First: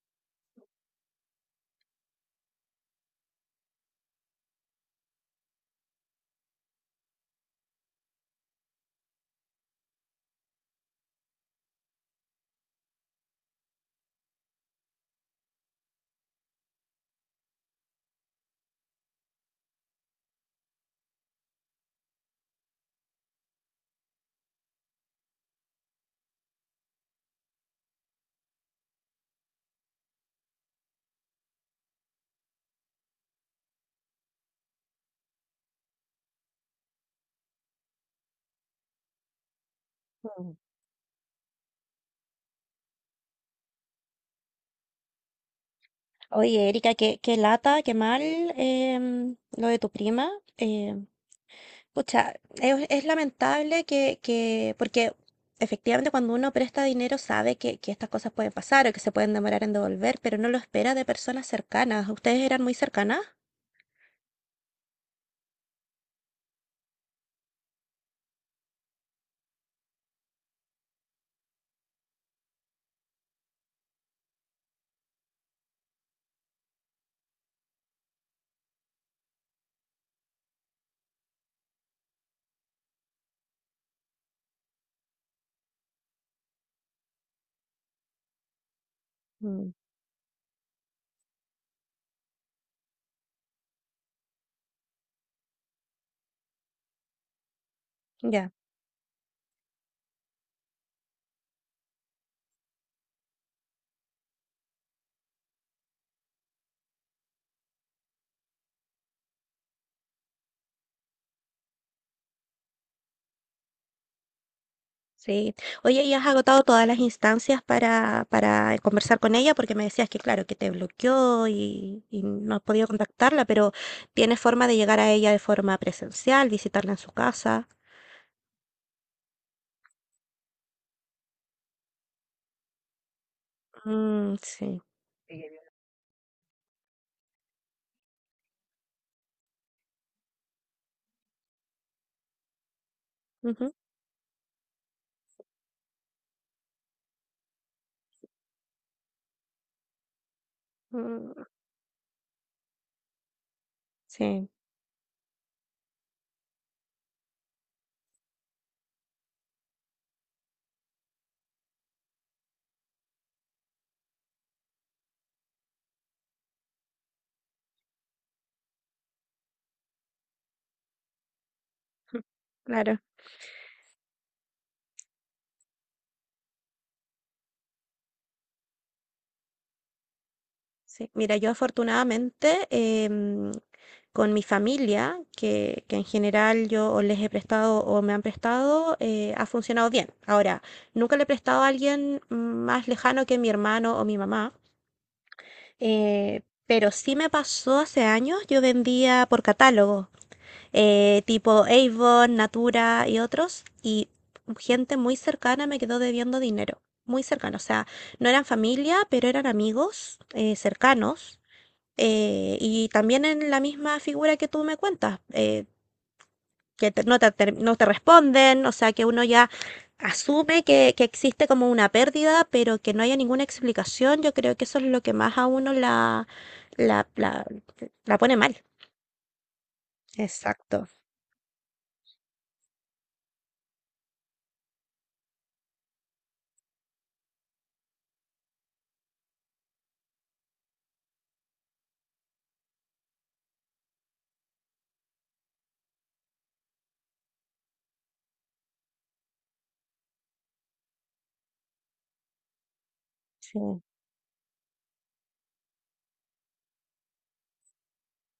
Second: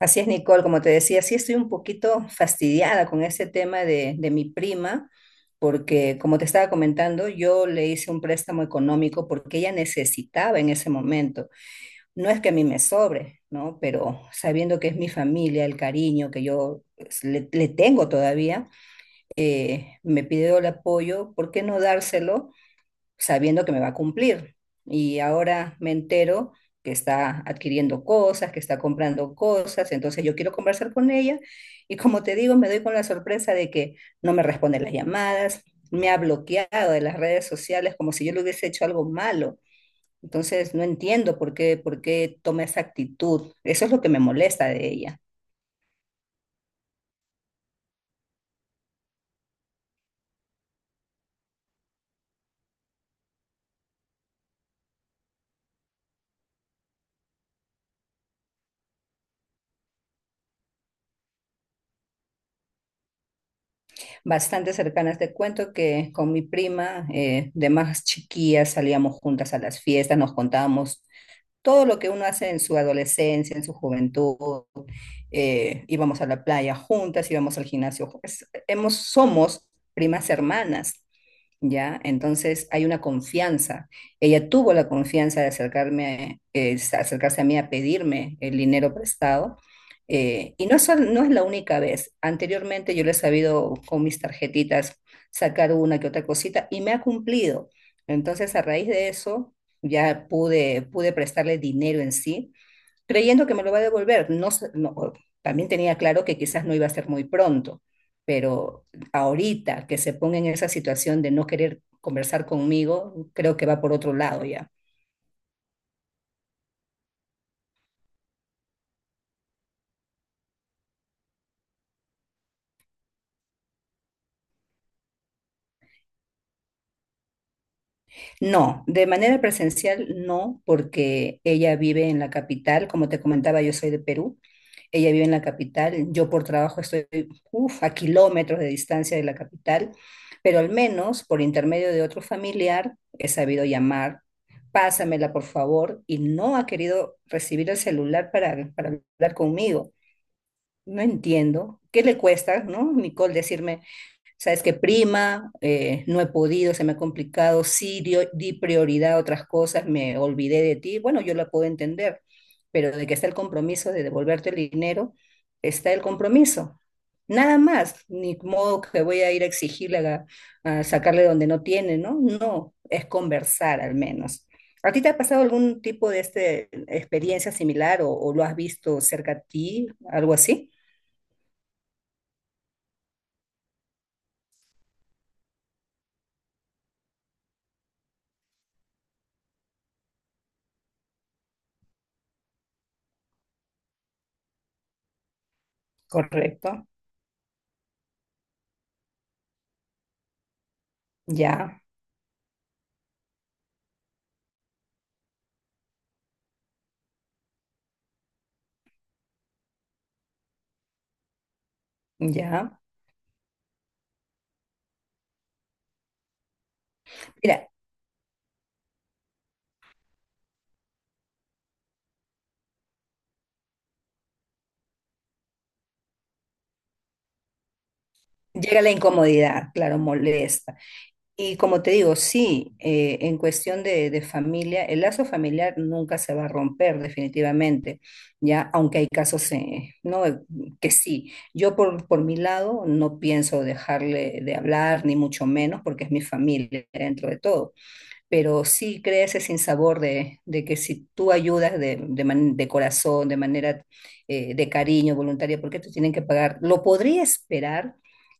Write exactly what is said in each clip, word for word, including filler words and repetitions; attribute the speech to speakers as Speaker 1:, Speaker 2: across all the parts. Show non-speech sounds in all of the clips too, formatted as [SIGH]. Speaker 1: Así es, Nicole, como te decía, sí estoy un poquito fastidiada con este tema de, de mi prima, porque como te estaba comentando, yo le hice un préstamo económico porque ella necesitaba en ese momento. No es que a mí me sobre, ¿no? Pero sabiendo que es mi familia, el cariño que yo pues, le, le tengo todavía, eh, me pidió el apoyo, ¿por qué no dárselo? Sabiendo que me va a cumplir. Y ahora me entero que está adquiriendo cosas, que está comprando cosas, entonces yo quiero conversar con ella y como te digo, me doy con la sorpresa de que no me responde las llamadas, me ha bloqueado de las redes sociales como si yo le hubiese hecho algo malo. Entonces no entiendo por qué, por qué toma esa actitud. Eso es lo que me molesta de ella.
Speaker 2: Oye, Erika, qué, qué lata, qué mal em, lo de tu prima. em, pucha, es, es lamentable que, que, porque efectivamente cuando uno presta dinero sabe que, que estas cosas pueden pasar o que se pueden demorar en devolver, pero no lo espera de personas cercanas. ¿Ustedes eran muy cercanas?
Speaker 1: Bastante cercanas te cuento que con mi prima eh, de más chiquillas salíamos juntas a las fiestas, nos contábamos todo lo que uno hace en su adolescencia, en su juventud, eh, íbamos a la playa juntas, íbamos al gimnasio, juntas. Hemos, somos primas hermanas. ¿Ya? Entonces hay una confianza. Ella tuvo la confianza de acercarme, eh, acercarse a mí a pedirme el dinero prestado.
Speaker 2: Mm,
Speaker 1: Eh, y no es, sol- no es la única vez. Anteriormente yo le he sabido con mis tarjetitas sacar una que otra cosita y me ha cumplido.
Speaker 2: ya.
Speaker 1: Entonces a raíz de eso ya pude, pude prestarle dinero en sí creyendo que me lo va a devolver. No, sé- no, También tenía claro que quizás no iba a ser muy pronto, pero ahorita que se ponga en esa situación de no querer conversar conmigo, creo que va por otro lado ya.
Speaker 2: Sí. Oye, ¿y has agotado todas las instancias para, para conversar con ella? Porque me decías que, claro, que te bloqueó y, y no has podido contactarla, pero ¿tienes forma de llegar a ella de forma presencial, visitarla en su casa?
Speaker 1: No, de manera presencial no, porque ella vive en la capital, como te comentaba, yo soy de
Speaker 2: Mm,
Speaker 1: Perú,
Speaker 2: sí.
Speaker 1: ella vive en la capital, yo por trabajo estoy uf, a kilómetros de distancia de la capital, pero al menos por intermedio de otro familiar he sabido
Speaker 2: Ujú.
Speaker 1: llamar, pásamela por favor, y no ha querido recibir el celular para, para hablar conmigo. No
Speaker 2: Mm,
Speaker 1: entiendo, ¿qué le cuesta, no, Nicole, decirme,
Speaker 2: sí,
Speaker 1: sabes que prima, eh, no he podido, se me ha complicado, sí dio- di prioridad a otras cosas, me olvidé de ti. Bueno, yo la puedo entender, pero de que está el compromiso de devolverte el dinero, está el compromiso. Nada más, ni modo que voy a ir a exigirle a, a sacarle donde no tiene, ¿no?
Speaker 2: [LAUGHS]
Speaker 1: No,
Speaker 2: claro.
Speaker 1: es conversar al menos. ¿A ti te ha pasado algún tipo de este, experiencia similar o, o lo has visto cerca a ti, algo así?
Speaker 2: Sí, mira, yo afortunadamente em, con mi familia, que, que en general yo o les he prestado o me han prestado, eh, ha funcionado bien. Ahora, nunca le he prestado a alguien más lejano que mi hermano o mi mamá, eh,
Speaker 1: Correcto,
Speaker 2: pero sí me pasó hace años, yo vendía por catálogo, eh, tipo
Speaker 1: ya,
Speaker 2: Avon, Natura y otros, y gente muy cercana me quedó debiendo dinero, muy cercana, o sea, no eran familia, pero eran amigos eh, cercanos eh,
Speaker 1: ya.
Speaker 2: y también en la misma figura que tú me cuentas, eh, que te- no te, ter-
Speaker 1: Mira,
Speaker 2: no te responden, o sea, que uno ya asume que, que existe como una pérdida, pero que no haya ninguna explicación, yo creo que eso es lo que más a uno la, la, la, la pone mal.
Speaker 1: llega la incomodidad, claro, molesta.
Speaker 2: Exacto.
Speaker 1: Y como te digo, sí, eh, en cuestión de, de familia, el lazo familiar nunca se va a romper definitivamente, ya, aunque hay casos eh, no, que sí. Yo por, por mi lado no pienso dejarle de hablar, ni mucho menos, porque es mi familia dentro de todo, pero sí crea ese sinsabor de, de que si tú ayudas de, de, man- de corazón, de
Speaker 2: Sí.
Speaker 1: manera eh, de cariño, voluntaria, ¿por qué te tienen que pagar? Lo podría esperar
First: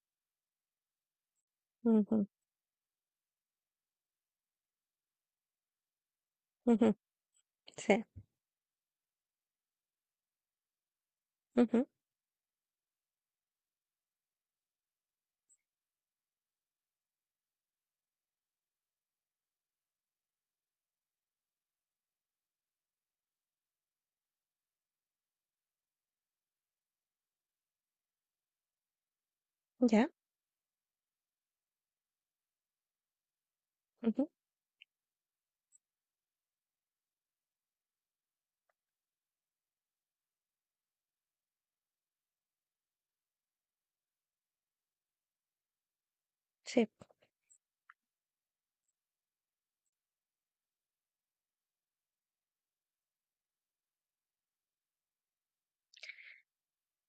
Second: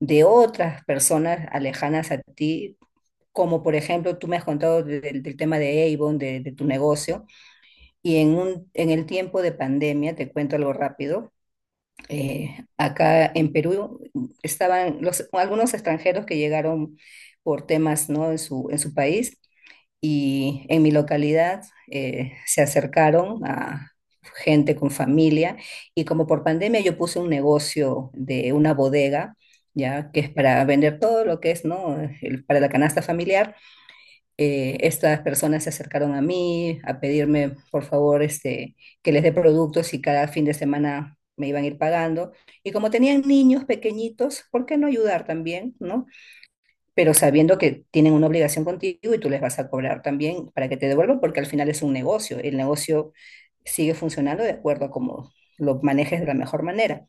Speaker 1: de otras personas alejanas a
Speaker 2: Ujú,
Speaker 1: ti, como por ejemplo tú me has contado de- del del tema de Avon, de, de tu
Speaker 2: ujú,
Speaker 1: negocio,
Speaker 2: sí.
Speaker 1: y en, un, en el tiempo de pandemia, te cuento algo rápido,
Speaker 2: Ujú,
Speaker 1: eh, acá en Perú estaban los, algunos extranjeros que llegaron por temas, ¿no? En su, en su país y en mi localidad eh, se acercaron a gente con familia y como por pandemia yo puse un negocio de una bodega,
Speaker 2: ya.
Speaker 1: ya que es para vender todo lo que es, ¿no? El- para la canasta familiar.
Speaker 2: Ujú,
Speaker 1: Eh, estas personas se acercaron a mí a pedirme, por favor, este, que les dé productos y cada fin de semana me iban a ir pagando. Y como tenían niños pequeñitos, ¿por qué no ayudar también, ¿no?
Speaker 2: sí.
Speaker 1: Pero sabiendo que tienen una obligación contigo y tú les vas a cobrar también para que te devuelvan, porque al final es un negocio. El negocio sigue funcionando de acuerdo a cómo lo manejes de la mejor manera.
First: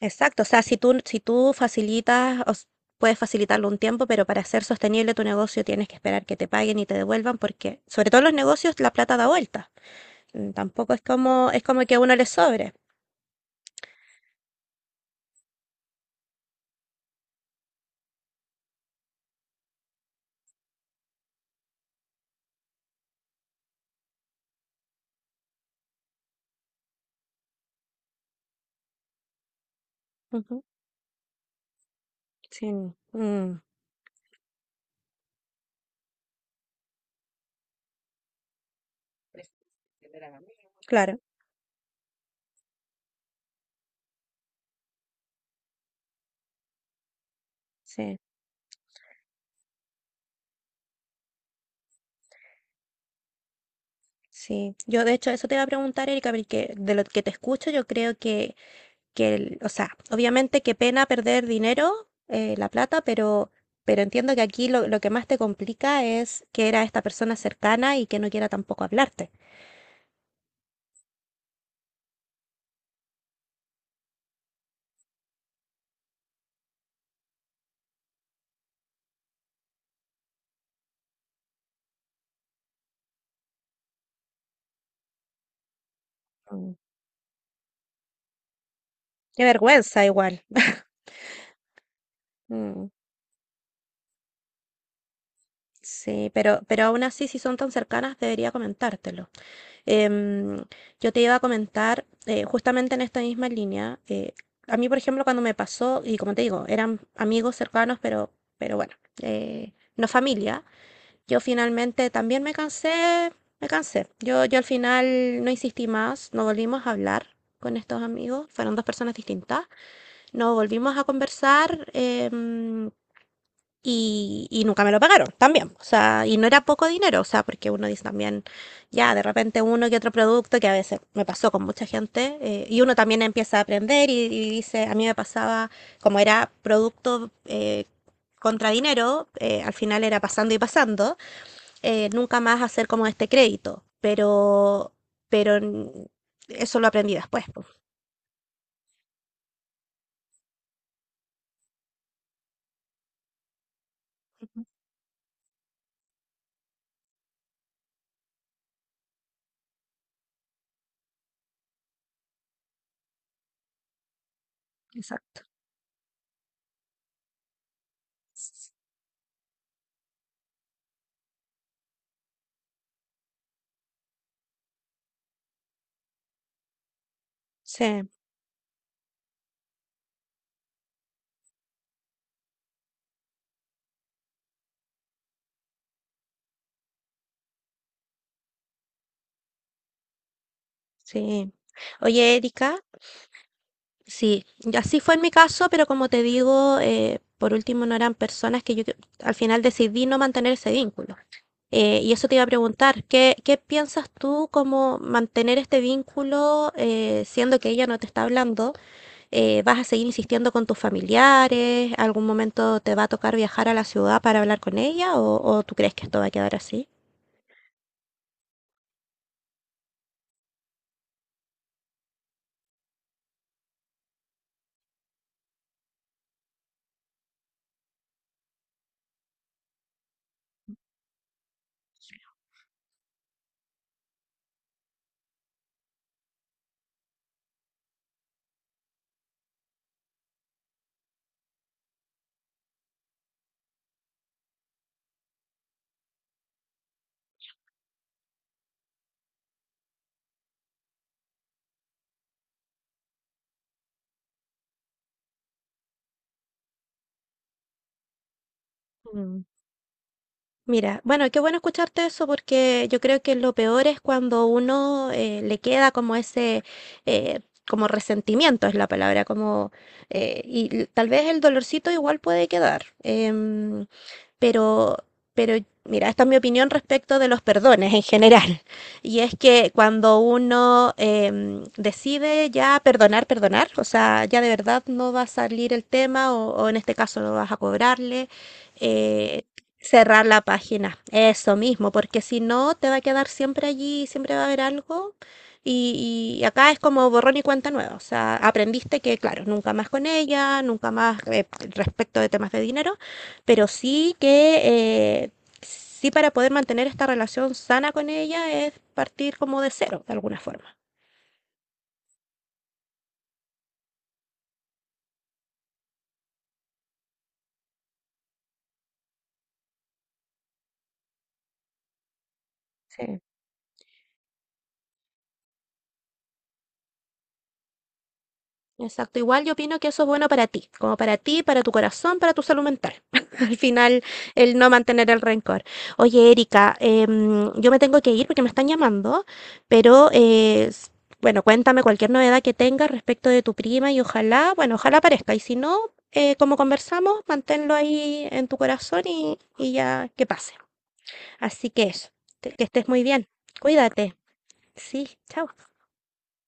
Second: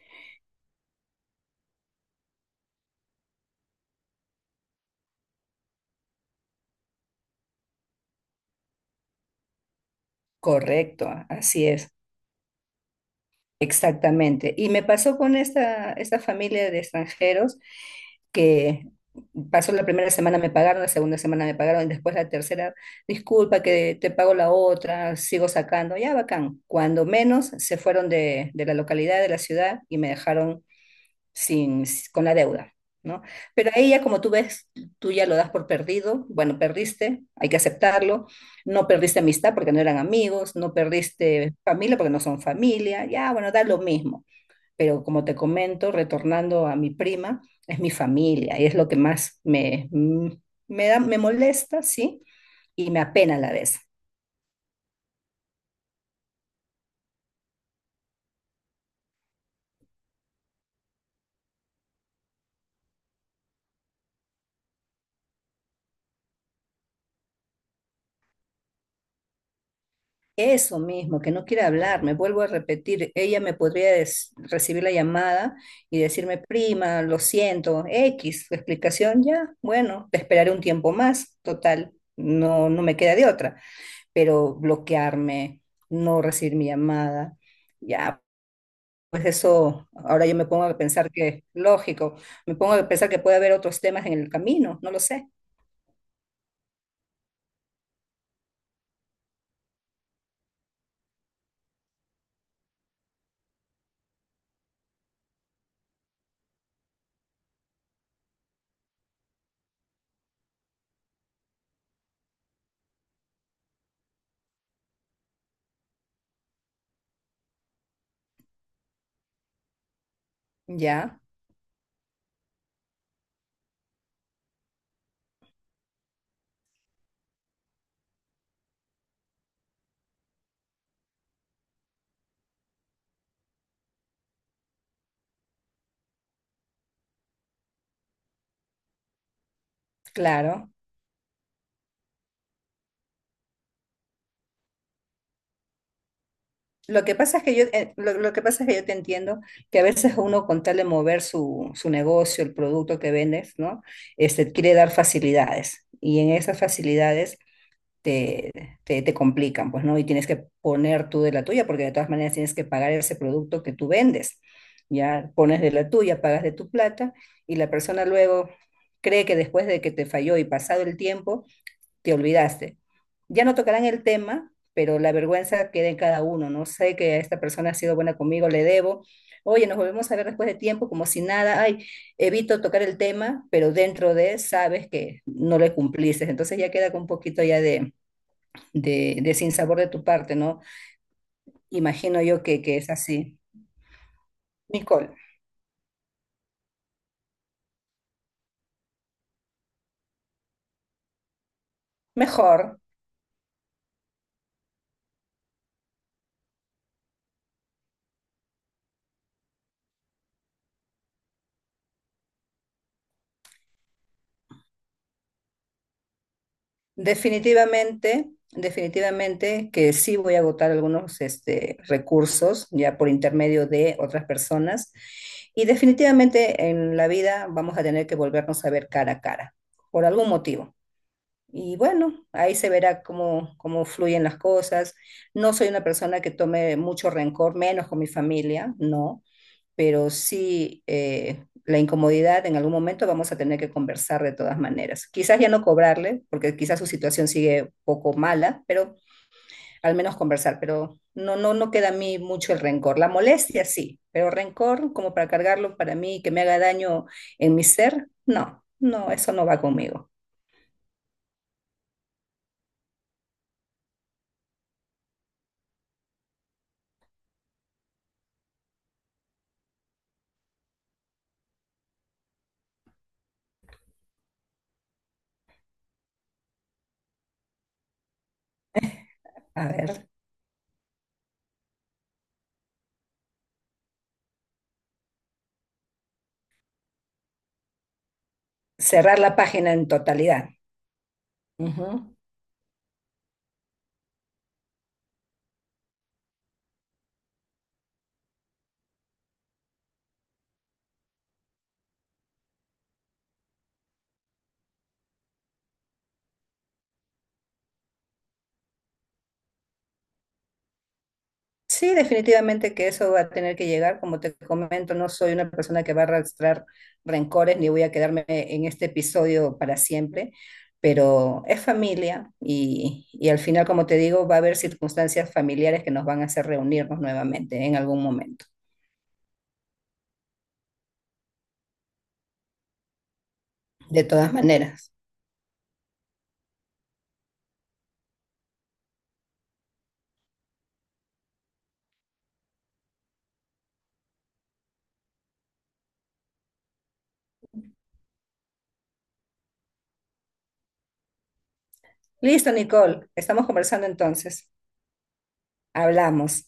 Speaker 2: Exacto, o sea, si tú, si tú facilitas, o s- puedes facilitarlo un tiempo, pero para hacer sostenible tu negocio tienes que esperar que te paguen y te devuelvan, porque sobre todo en los negocios la plata da vuelta. Mm, tampoco es
Speaker 1: Correcto,
Speaker 2: como, es
Speaker 1: así
Speaker 2: como
Speaker 1: es,
Speaker 2: que a uno le sobre.
Speaker 1: exactamente. Y me pasó con esta, esta familia de extranjeros que pasó la primera semana me pagaron, la segunda semana me pagaron, y después la tercera, disculpa que te pago la otra, sigo sacando, ya bacán. Cuando menos se fueron de, de la localidad, de la ciudad y me
Speaker 2: Ujú.
Speaker 1: dejaron sin, con la
Speaker 2: Sí,
Speaker 1: deuda, ¿no?
Speaker 2: mm,
Speaker 1: Pero ahí ya como tú ves, tú ya lo das por perdido, bueno, perdiste, hay que aceptarlo, no perdiste amistad porque no eran amigos, no
Speaker 2: claro,
Speaker 1: perdiste familia porque no son familia, ya, bueno, da lo mismo. Pero como te comento, retornando a mi prima, es mi
Speaker 2: sí.
Speaker 1: familia y es lo que más me, me da, me molesta, ¿sí? Y me apena a la vez.
Speaker 2: Sí, yo de hecho eso te iba a preguntar, Erika, porque de lo que te escucho yo creo que, que el- o sea, obviamente qué pena perder dinero, eh, la plata, pero, pero entiendo que aquí lo, lo que más te complica es que era esta persona cercana y que no quiera tampoco hablarte.
Speaker 1: Eso mismo, que no quiere hablar, me vuelvo a repetir, ella me podría des- recibir la llamada y decirme, prima, lo siento, X, tu explicación ya, bueno, te esperaré un tiempo más, total, no, no me queda de otra, pero bloquearme, no recibir mi
Speaker 2: Mm.
Speaker 1: llamada, ya, pues
Speaker 2: Qué
Speaker 1: eso,
Speaker 2: vergüenza
Speaker 1: ahora yo
Speaker 2: igual.
Speaker 1: me pongo a
Speaker 2: [LAUGHS]
Speaker 1: pensar que, lógico, me pongo
Speaker 2: Mm,
Speaker 1: a pensar que puede haber otros temas en el camino, no lo sé,
Speaker 2: sí, pero, pero aún así si son tan cercanas debería comentártelo. Em, yo te iba a comentar, eh, justamente en esta misma línea, eh, a mí, por ejemplo, cuando me pasó, y como te digo, eran amigos cercanos, pero, pero bueno, eh, no familia, yo finalmente también me cansé, me cansé. Yo, yo al final no insistí más, no volvimos a hablar con estos amigos, fueron dos personas distintas, no volvimos a
Speaker 1: ya,
Speaker 2: conversar, em, y, y nunca me lo pagaron también. O sea, y no era poco dinero, o sea, porque uno dice también, ya, de repente uno que otro producto, que a veces me pasó con mucha gente, eh, y uno también empieza a aprender y, y dice, a mí me pasaba, como era producto eh, contra dinero, eh, al final era pasando y
Speaker 1: claro.
Speaker 2: pasando, eh, nunca más hacer como este crédito, pero, pero n- eso lo
Speaker 1: Lo que
Speaker 2: aprendí
Speaker 1: pasa es
Speaker 2: después.
Speaker 1: que yo,
Speaker 2: Po.
Speaker 1: eh, lo, lo que pasa es que yo te entiendo que a veces uno con tal de mover su, su negocio, el producto que vendes, ¿no? Este,
Speaker 2: Ujú,
Speaker 1: quiere dar facilidades y en esas facilidades te, te, te complican, pues, ¿no? Y tienes que poner tú de la tuya porque de todas maneras tienes que pagar ese producto que tú vendes. Ya
Speaker 2: exacto.
Speaker 1: pones de la tuya, pagas de tu plata y la persona luego cree que después de que te falló y pasado el tiempo, te olvidaste. Ya no tocarán el tema, pero la vergüenza queda en cada uno, ¿no? Sé que esta persona ha sido
Speaker 2: Sí,
Speaker 1: buena conmigo, le debo. Oye, nos volvemos a ver después de tiempo, como si nada, ay, evito tocar el tema, pero dentro de sabes que no le cumpliste. Entonces ya queda con un poquito ya de, de, de sinsabor de tu parte, ¿no?
Speaker 2: sí.
Speaker 1: Imagino
Speaker 2: Oye,
Speaker 1: yo que, que
Speaker 2: Erika.
Speaker 1: es así.
Speaker 2: Sí, y así fue
Speaker 1: Nicole,
Speaker 2: en mi caso, pero como te digo, eh, por último no eran personas que yo que- al final decidí no mantener ese vínculo. Eh, y eso te iba a
Speaker 1: mejor,
Speaker 2: preguntar, ¿qué, qué piensas tú como mantener este vínculo eh, siendo que ella no te está hablando? Eh, ¿vas a seguir insistiendo con tus familiares? ¿Algún momento te va a tocar viajar a la ciudad para hablar con ella? ¿O, o tú crees que esto va a quedar así?
Speaker 1: definitivamente, definitivamente que sí voy a agotar algunos este, recursos ya por intermedio de otras personas y definitivamente en la vida vamos a tener que volvernos a ver cara a cara por algún motivo. Y bueno, ahí se verá cómo, cómo fluyen las cosas. No soy una persona que tome mucho rencor, menos con mi familia, no, pero sí eh, la incomodidad en algún momento vamos a tener que conversar de todas maneras. Quizás ya no cobrarle, porque quizás su situación sigue poco mala, pero al menos conversar, pero no, no, no queda a mí mucho el rencor. La molestia sí, pero rencor como para cargarlo para mí, que me haga daño en mi ser, no, no, eso no va conmigo.
Speaker 2: Mira, bueno, qué bueno escucharte eso porque yo creo que lo peor es cuando uno eh, le queda como ese, eh, como resentimiento es la palabra, como, eh, y l- tal vez el dolorcito igual puede quedar. em, pero, pero mira, esta es mi opinión respecto de los perdones en general. [LAUGHS] Y es
Speaker 1: A
Speaker 2: que
Speaker 1: ver,
Speaker 2: cuando uno eh, decide ya perdonar, perdonar, o sea, ya de verdad no va a salir el tema o, o en este caso no vas a cobrarle,
Speaker 1: cerrar la
Speaker 2: eh,
Speaker 1: página en
Speaker 2: cerrar la
Speaker 1: totalidad.
Speaker 2: página, eso mismo,
Speaker 1: Ujú.
Speaker 2: porque si no te va a quedar siempre allí, siempre va a haber algo. Y, y acá es como borrón y cuenta nueva, o sea, aprendiste que, claro, nunca más con ella, nunca más eh, respecto de temas de dinero pero sí que eh, sí para poder mantener esta relación sana con ella es partir como de cero, de alguna forma.
Speaker 1: Sí, definitivamente que eso va a tener que llegar. Como te comento, no soy una persona que va a arrastrar rencores ni voy a quedarme en este episodio para siempre, pero es familia y,
Speaker 2: Sí.
Speaker 1: y al final, como te digo, va a haber circunstancias familiares que nos van a hacer reunirnos nuevamente en algún momento,
Speaker 2: Exacto, igual yo opino que eso es bueno para ti, como para ti, para tu corazón, para tu salud mental. [LAUGHS] Al final,
Speaker 1: de todas
Speaker 2: el no
Speaker 1: maneras.
Speaker 2: mantener el rencor. Oye, Erika, em, yo me tengo que ir porque me están llamando, pero eh, s- bueno, cuéntame cualquier novedad que tengas respecto de tu prima y ojalá, bueno, ojalá aparezca. Y si no, eh, como conversamos, manténlo ahí en tu corazón y, y ya que pase. Así que eso,
Speaker 1: Listo,
Speaker 2: te- que estés muy
Speaker 1: Nicole,
Speaker 2: bien.
Speaker 1: estamos conversando
Speaker 2: Cuídate.
Speaker 1: entonces.
Speaker 2: Sí, chao.
Speaker 1: Hablamos.